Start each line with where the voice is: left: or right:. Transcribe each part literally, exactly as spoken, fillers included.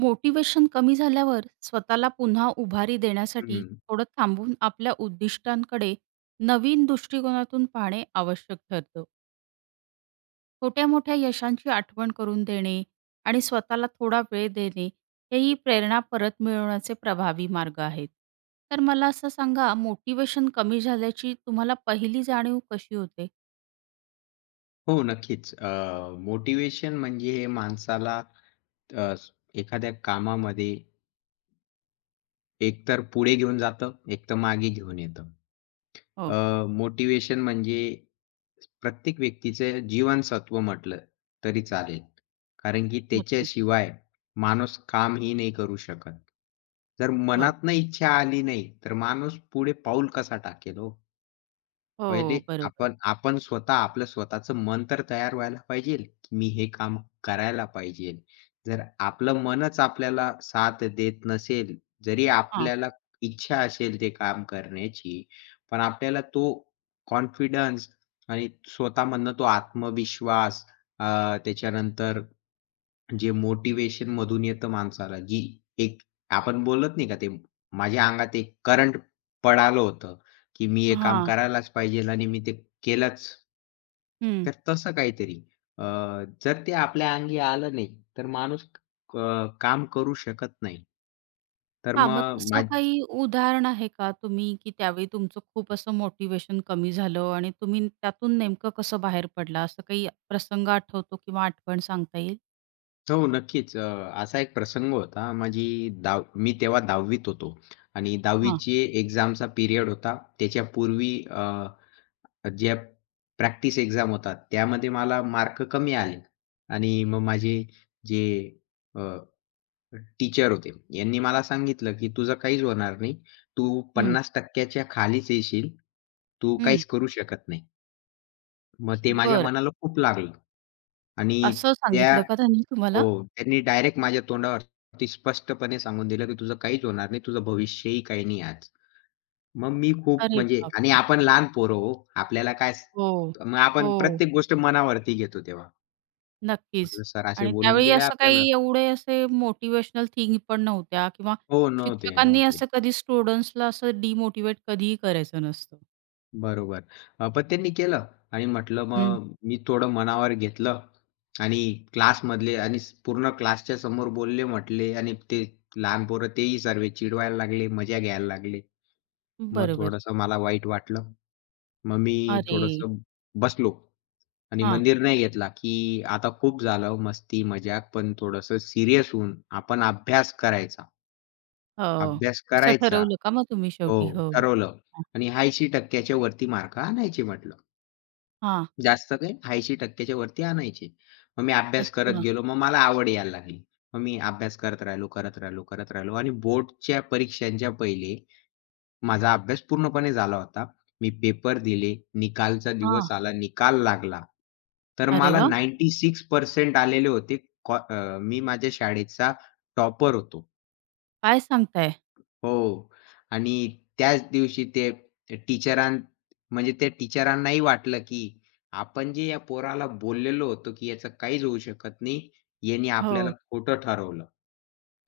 right: Motivation कमी झाल्यावर स्वतःला पुन्हा उभारी देण्यासाठी
left: हं.
right: थोडं थांबून आपल्या उद्दिष्टांकडे नवीन दृष्टिकोनातून पाहणे आवश्यक ठरतं. छोट्या मोठ्या यशांची आठवण करून देणे आणि स्वतःला थोडा वेळ देणे हेही प्रेरणा परत मिळवण्याचे प्रभावी मार्ग आहेत. तर मला असं सांगा, मोटिवेशन कमी झाल्याची तुम्हाला पहिली जाणीव कशी होते?
left: हो, नक्कीच. मोटिवेशन म्हणजे हे माणसाला अ, स- एखाद्या कामामध्ये एकतर पुढे घेऊन जातं, एकतर मागे घेऊन येतं.
right: हो.
left: अ, मोटिवेशन म्हणजे प्रत्येक व्यक्तीचं जीवनसत्व म्हटलं तरी चालेल. कारण की
right: नक्कीच.
left: त्याच्याशिवाय माणूस कामही नाही करू शकत. जर
right: हो.
left: मनातनं इच्छा आली नाही, तर माणूस पुढे पाऊल कसा टाकेल हो? पहिले
right: हो, बरोबर.
left: आपण आपण स्वतः आपलं स्वतःचं मन तर तयार व्हायला पाहिजे, की मी हे काम करायला पाहिजे. जर आपलं मनच आपल्याला साथ देत नसेल, जरी
right: हां.
left: आपल्याला इच्छा असेल ते काम करण्याची, पण आपल्याला तो कॉन्फिडन्स आणि स्वतःमधनं तो आत्मविश्वास, अ, त्याच्यानंतर जे मोटिवेशन मधून येतं माणसाला, जी एक आपण बोलत नाही का ते, माझ्या अंगात एक करंट पळालं होतं, की मी हे काम
right: हां.
left: करायलाच पाहिजे आणि मी ते केलंच. तर तसं काहीतरी. अ, जर ते आपल्या अंगी आलं नाही, तर माणूस क काम करू शकत नाही. तर
right: हां, मग
left: मग
right: तसं
left: माझ
right: काही उदाहरण आहे का तुम्ही, की त्यावेळी तुमचं खूप असं मोटिव्हेशन कमी झालं आणि तुम्ही त्यातून नेमकं कसं बाहेर पडला? असं काही प्रसंग आठवतो किंवा आठवण सांगता येईल?
left: हो, नक्कीच. अ, असा एक प्रसंग होता. माझी दहाव मी तेव्हा 10वीत होतो आणि
right: हां.
left: 10वीची एक्झामचा पिरियड होता. त्याच्यापूर्वी अ, ज्या प्रॅक्टिस एक्झाम होतात, त्यामध्ये मला मार्क कमी आले आणि मग माझे जे टीचर होते, यांनी मला सांगितलं, की "तुझं काहीच होणार नाही. तू
right: हं,
left: पन्नास टक्के च्या खालीच येशील. तू
right: हं.
left: काहीच करू शकत नाही." मग ते माझ्या
right: बरं.
left: मनाला खूप लागलं. आणि
right: असं
left: त्या
right: सांगितलं का त्यांनी
left: हो,
right: तुम्हाला?
left: त्यांनी डायरेक्ट माझ्या तोंडावरती स्पष्टपणे सांगून दिलं, की "तुझं काहीच होणार नाही. तुझं भविष्यही काही नाही आज." मग मी खूप
right: अरे
left: म्हणजे, आणि
right: बापरे!
left: आपण लहान पोरं हो. आपल्याला काय,
right: हो,
left: स- मग आपण
right: हो.
left: प्रत्येक गोष्ट मनावरती घेतो तेव्हा.
right: नक्कीच.
left: म्हटलं सर असे
right: आणि
left: बोलून
right: त्यावेळी
left: गेले
right: असं
left: आपल्याला.
right: काही एवढे असे मोटिव्हेशनल थिंग पण नव्हत्या किंवा
left: हो, नव्हते,
right: शिक्षकांनी
left: नव्हते.
right: असं कधी स्टुडंट्सला असं डिमोटिव्हेट कधीही करायचं नसतं.
left: बरोबर. अ, पण त्यांनी केलं आणि म्हटलं
right: हं.
left: मग मी थोडं मनावर घेतलं. आणि क्लासमधले आणि स- पूर्ण क्लासच्या समोर बोलले म्हटले, आणि ते लहान पोरं तेही सर्व चिडवायला लागले, मजा घ्यायला लागले. मग
right: बरोबर.
left: थोडंसं मला वाईट वाटलं. मग मी
right: अरे!
left: थोडंसं बसलो. आणि
right: हां.
left: मंदिर निर्णय घेतला, की आता खूप झालं मस्ती, मजाक, पण थोडंसं सीरियस होऊन आपण अभ्यास करायचा.
right: हो.
left: अभ्यास
right: असं
left: करायचा.
right: ठरवलं का मग तुम्ही
left: हो,
right: शेवटी? हो.
left: ठरवलं.
right: हां.
left: आणि ऐंशी टक्के च्या वरती मार्क आणायचे म्हटलं. जास्त काय, ऐंशी टक्के च्या वरती आणायचे. मग मी अभ्यास करत
right: अच्छा.
left: गेलो. मग मला आवड यायला लागली. मग मी अभ्यास करत राहिलो, करत राहिलो, करत राहिलो. आणि बोर्डच्या परीक्षांच्या पहिले माझा अभ्यास पूर्णपणे झाला होता. मी पेपर दिले, निकालचा
right: हां.
left: दिवस आला, निकाल लागला. तर
right: अरे
left: मला
right: वाह!
left: शहाण्णव टक्के आलेले होते. कॉ अ, मी माझ्या शाळेचा टॉपर होतो.
right: काय सांगताय?
left: हो. आणि त्याच दिवशी ते टीचरां म्हणजे त्या टीचरांनाही वाटलं, की आपण जे या पोराला बोललेलो होतो, की याचं काहीच होऊ शकत नाही, याने आपल्याला
right: हो.
left: खोटं ठरवलं.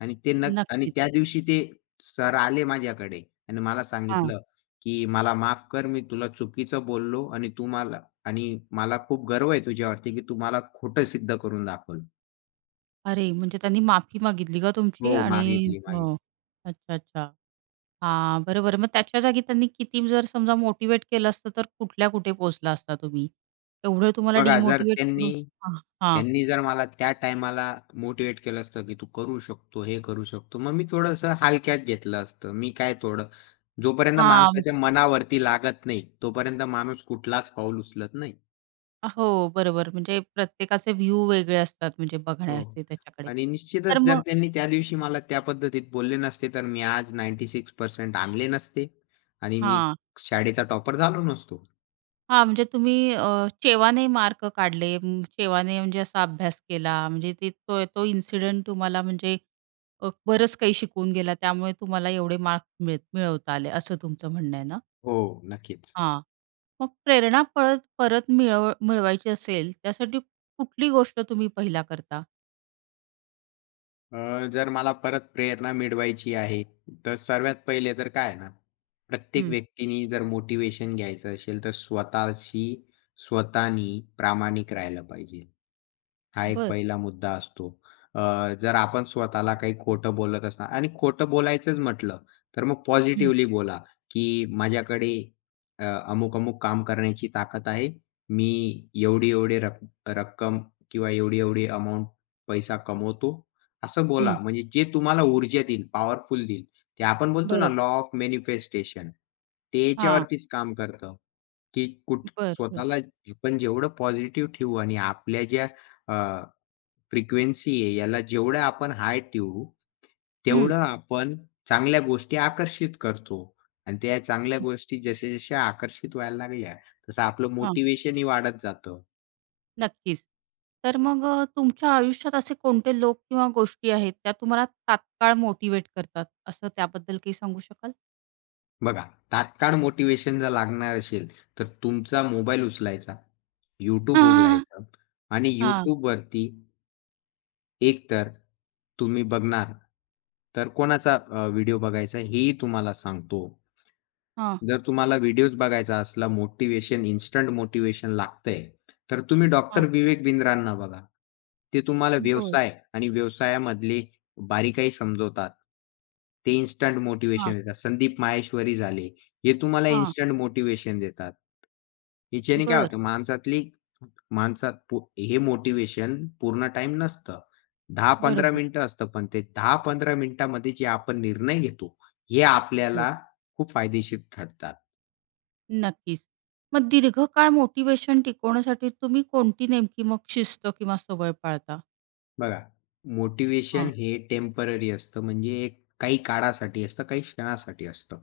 left: आणि ते नक आणि
right: नक्कीच.
left: त्या दिवशी ते सर आले माझ्याकडे आणि मला
right: हां.
left: सांगितलं, की "मला माफ कर, मी तुला चुकीचं बोललो, आणि तू मला, आणि मला खूप गर्व आहे तुझ्यावरती, की तू मला खोटं सिद्ध करून दाखवलं."
right: अरे, म्हणजे त्यांनी माफी मागितली का
left: "हो,
right: तुमची? आणि
left: मागितली, मागितली."
right: हो. अच्छा, अच्छा. हां, बरोबर. मग त्याच्या जागी त्यांनी किती जर समजा मोटिवेट केलं असतं, तर कुठल्या कुठे पोहोचला असता तुम्ही? एवढं तुम्हाला
left: बघा, जर
right: डिमोटिव्हेट
left: त्यांनी
right: करून. हां, हां.
left: त्यांनी जर मला त्या टाईमाला मोटिव्हेट केलं असतं, की "तू करू शकतो, हे करू शकतो." मग मी थोडंसं हलक्यात घेतलं असतं. मी काय थोडं जोपर्यंत
right: हां.
left: माणसाच्या मनावरती लागत नाही, तोपर्यंत माणूस कुठलाच पाऊल उचलत नाही.
right: हो, बरोबर. म्हणजे प्रत्येकाचे व्ह्यू वेगळे असतात, म्हणजे
left: हो.
right: बघण्याचे त्याच्याकडे.
left: आणि
right: तर
left: निश्चितच जर
right: मग
left: त्यांनी त्या दिवशी मला त्या पद्धतीत बोलले नसते, तर मी आज शहाण्णव टक्के आणले नसते आणि मी
right: हां.
left: शाळेचा टॉपर झालो नसतो.
right: हां, म्हणजे तुम्ही अ, चेवाने मार्क काढले, अं, चेवाने म्हणजे असा अभ्यास केला, म्हणजे ते तो तो इन्सिडेंट तुम्हाला म्हणजे अ, बरंच काही शिकवून गेला, त्यामुळे तुम्हाला एवढे मार्क्स मिळ मिळवता आले, असं तुमचं म्हणणं आहे ना?
left: हो, नक्कीच.
right: हां. मग प्रेरणा पळत परत मिळव मिळवायची असेल, त्यासाठी कुठली गोष्ट तुम्ही पहिला करता?
left: अ, जर मला परत प्रेरणा मिळवायची आहे, तर सर्वात पहिले तर काय आहे ना, प्रत्येक
right: हं.
left: व्यक्तीनी जर मोटिव्हेशन घ्यायचं असेल, तर स्वतःशी, स्वतःनी प्रामाणिक राहिलं पाहिजे. हा एक
right: बरं.
left: पहिला मुद्दा असतो. अ, जर आपण स्वतःला काही खोटं बोलत असणार आणि खोटं बोलायचंच म्हटलं, तर मग
right: हं,
left: पॉझिटिव्हली बोला, की माझ्याकडे अ, अमुक-अमुक काम करण्याची ताकद आहे. मी एवढी-एवढी रक रक्कम किंवा एवढी-एवढी अमाउंट पैसा कमवतो, असं
right: हं.
left: बोला. म्हणजे जे तुम्हाला ऊर्जा देईल, पॉवरफुल देईल. ते आपण बोलतो ना,
right: बरोबर.
left: लॉ ऑफ मॅनिफेस्टेशन, ते
right: हां.
left: याच्यावरतीच काम करतं, की कुठ
right: बरं,
left: स्वतःला आपण जेवढं पॉझिटिव्ह ठेवू आणि आपल्या ज्या फ्रिक्वेन्सी आहे, याला जेवढं आपण हाय ठेवू,
right: हं.
left: तेवढं आपण चांगल्या गोष्टी आकर्षित करतो. आणि त्या चांगल्या गोष्टी जशा-जशा आकर्षित व्हायला लागल्या, तसं आपलं मोटिव्हेशनही वाढत जातं.
right: नक्कीच. तर मग अ, तुमच्या आयुष्यात असे कोणते लोक किंवा गोष्टी आहेत, त्या तुम्हाला तात्काळ मोटिव्हेट करतात, असं त्याबद्दल काही सांगू शकाल?
left: बघा, तात्काळ मोटिव्हेशन जर लागणार असेल, तर तुमचा मोबाईल उचलायचा, YouTube
right: हां.
left: उघडायचं, आणि
right: हां,
left: YouTubeवरती एकतर तुम्ही बघणार, तर कोणाचा व्हिडिओ बघायचा हेही तुम्हाला सांगतो.
right: हां,
left: जर तुम्हाला व्हिडिओज बघायचा असला, मोटिव्हेशन, इन्स्टंट मोटिव्हेशन लागतंय, तर तुम्ही
right: हां.
left: डॉक्टर विवेक बिंद्रांना बघा. ते तुम्हाला
right: बर,
left: व्यवसाय आणि व्यवसायामधली बारीकाई समजवतात. ते इन्स्टंट
right: हां,
left: मोटिव्हेशन देतात. संदीप माहेश्वरी झाले, हे तुम्हाला
right: हां.
left: इन्स्टंट मोटिव्हेशन देतात. हिच्याने काय
right: बरं.
left: होतं, माणसातली माणसात पू हे मोटिव्हेशन पूर्ण टाईम नसतं. दहा ते पंधरा
right: बरोबर.
left: मिनिटं असतं, पण ते दहा ते पंधरा मिनिटामध्ये जे आपण निर्णय घेतो, हे
right: हो.
left: आपल्याला खूप फायदेशीर ठरतात.
right: नक्कीच. मग दीर्घकाळ मोटिव्हेशन टिकवण्यासाठी तुम्ही कोणती नेमकी मग शिस्त किंवा सवय पाळता?
left: बघा, मोटिव्हेशन
right: हां,
left: हे टेम्पररी असतं, म्हणजे एक काही काळासाठी असतं, काही क्षणासाठी असतं.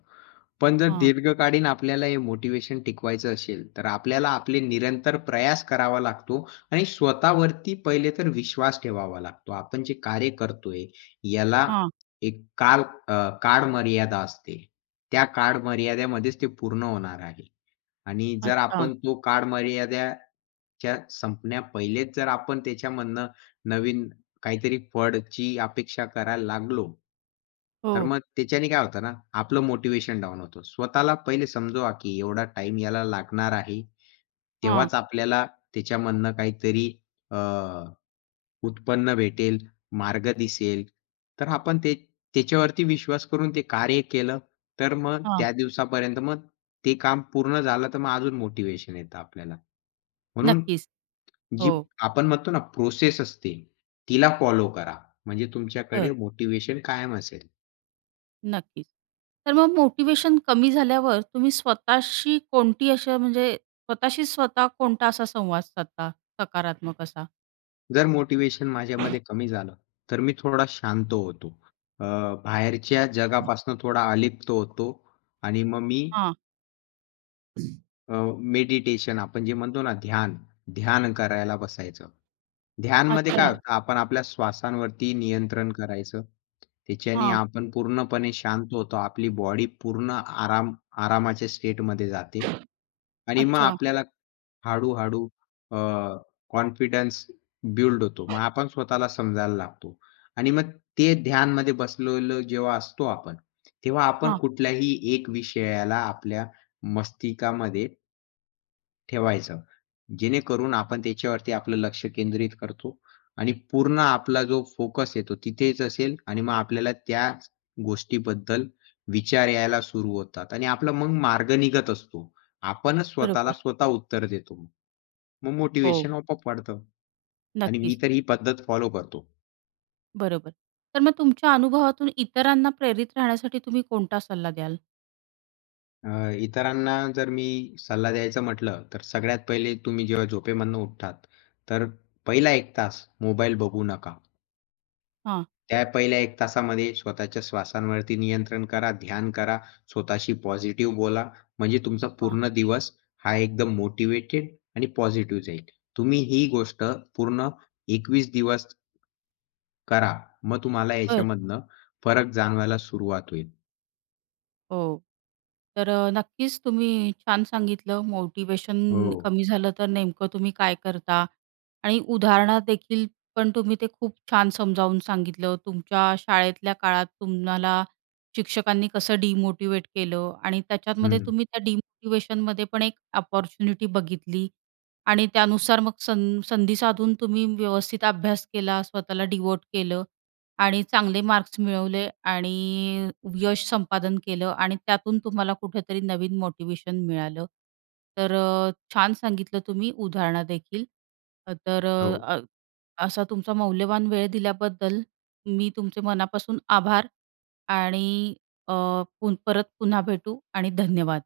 left: पण जर
right: हां,
left: दीर्घकालीन आपल्याला हे मोटिवेशन टिकवायचं असेल, तर आपल्याला आपले निरंतर प्रयास करावा लागतो आणि स्वतःवरती पहिले तर विश्वास ठेवावा लागतो. आपण जे कार्य करतोय याला
right: हां.
left: एक काल अ, काळमर्यादा असते. त्या काळमर्यादेमध्येच ते पूर्ण होणार आहे. आणि जर
right: अच्छा.
left: आपण तो काळमर्यादा च्या संपण्या पहिलेच जर आपण त्याच्यामधनं नवीन काहीतरी फळची अपेक्षा करायला लागलो, तर
right: हो.
left: मग त्याच्याने काय होतं ना, आपलं मोटिवेशन डाऊन होतं. स्वतःला पहिले समजवा, की एवढा टाइम याला लागणार आहे.
right: हां,
left: तेव्हाच आपल्याला त्याच्यामधनं काहीतरी अ, उत्पन्न भेटेल, मार्ग दिसेल. तर आपण ते त्याच्यावरती विश्वास करून ते कार्य केलं, तर मग
right: हां.
left: त्या दिवसापर्यंत मग ते काम पूर्ण झालं, तर मग अजून मोटिव्हेशन येतं आपल्याला. म्हणून
right: नक्कीच.
left: जी
right: हो.
left: आपण म्हणतो ना, प्रोसेस असते, तिला फॉलो करा. म्हणजे तुमच्याकडे मोटिव्हेशन कायम असेल.
right: नक्कीच. तर मग मोटिव्हेशन कमी झाल्यावर तुम्ही स्वतःशी कोणती अशा, म्हणजे स्वतःशी स्वतः कोणता असा संवाद साधता सकारात्मक असा?
left: जर मोटिव्हेशन माझ्यामध्ये कमी झालं, तर मी थोडा शांत होतो. अ, बाहेरच्या जगापासून थोडा अलिप्त होतो आणि मग मी
right: हां.
left: मेडिटेशन, आपण जे म्हणतो ना ध्यान, ध्यान करायला बसायचं. ध्यानमध्ये काय
right: अच्छा.
left: होतं, आपण आपल्या श्वासांवरती नियंत्रण करायचं. त्याच्याने
right: हां.
left: आपण पूर्णपणे शांत होतो. आपली बॉडी पूर्ण आराम आरामाच्या स्टेटमध्ये जाते आणि मग
right: अच्छा.
left: आपल्याला हळू-हळू कॉन्फिडन्स बिल्ड होतो. मग आपण स्वतःला समजायला लागतो. आणि मग ते ध्यानमध्ये बसलेलो जेव्हा असतो आपण, तेव्हा आपण
right: हां.
left: कुठल्याही एक विषयाला आपल्या मस्तिकामध्ये ठेवायचं. जेणेकरून आपण त्याच्यावरती आपलं लक्ष केंद्रित करतो आणि पूर्ण आपला जो फोकस आहे तो तिथेच असेल, आणि मग आपल्याला त्या गोष्टीबद्दल विचार यायला सुरू होतात आणि आपला मग मार्ग निघत असतो. आपणच स्वतःला
right: बरोबर.
left: स्वतः उत्तर देतो. मग
right: हो.
left: मोटिव्हेशन आपोआप वाढतं. आणि मी
right: नक्कीच.
left: तर ही पद्धत फॉलो करतो.
right: बरोबर. तर मग तुमच्या अनुभवातून इतरांना प्रेरित राहण्यासाठी तुम्ही कोणता सल्ला द्याल?
left: अ, इतरांना जर मी सल्ला द्यायचं म्हटलं, तर सगळ्यात पहिले तुम्ही जेव्हा झोपेमधनं उठतात, तर पहिला एक तास मोबाईल बघू नका.
right: हां.
left: त्या पहिल्या एक तासामध्ये स्वतःच्या श्वासांवरती नियंत्रण करा, ध्यान करा, स्वतःशी पॉझिटिव्ह बोला. म्हणजे तुमचा
right: हां.
left: पूर्ण दिवस हा एकदम मोटिवेटेड आणि पॉझिटिव्ह जाईल. तुम्ही ही गोष्ट पूर्ण एकवीस दिवस करा. मग तुम्हाला
right: बरं.
left: याच्यामधनं फरक जाणवायला सुरुवात होईल.
right: हो. तर अ, नक्कीच तुम्ही छान सांगितलं. मोटिव्हेशन
left: हो.
right: कमी झालं तर नेमकं तुम्ही काय करता? आणि उदाहरणात देखील पण तुम्ही ते खूप छान समजावून सांगितलं. तुमच्या शाळेतल्या काळात तुम्हाला शिक्षकांनी कसं डिमोटिव्हेट केलं आणि त्याच्यामध्ये
left: हं.
right: तुम्ही त्या डिमोटिव्हेशनमध्ये पण एक अपॉर्च्युनिटी बघितली आणि त्यानुसार मग सं संधी साधून तुम्ही व्यवस्थित अभ्यास केला, स्वतःला डिव्होट केलं आणि चांगले मार्क्स मिळवले आणि यश संपादन केलं आणि त्यातून तुम्हाला कुठेतरी नवीन मोटिवेशन मिळालं. तर अ, छान सांगितलं तुम्ही उदाहरणादेखील. अ, तर
left: हो.
right: अ, असा तुमचा मौल्यवान वेळ दिल्याबद्दल मी तुमचे मनापासून आभार आणि अ, पुन परत पुन्हा भेटू आणि धन्यवाद.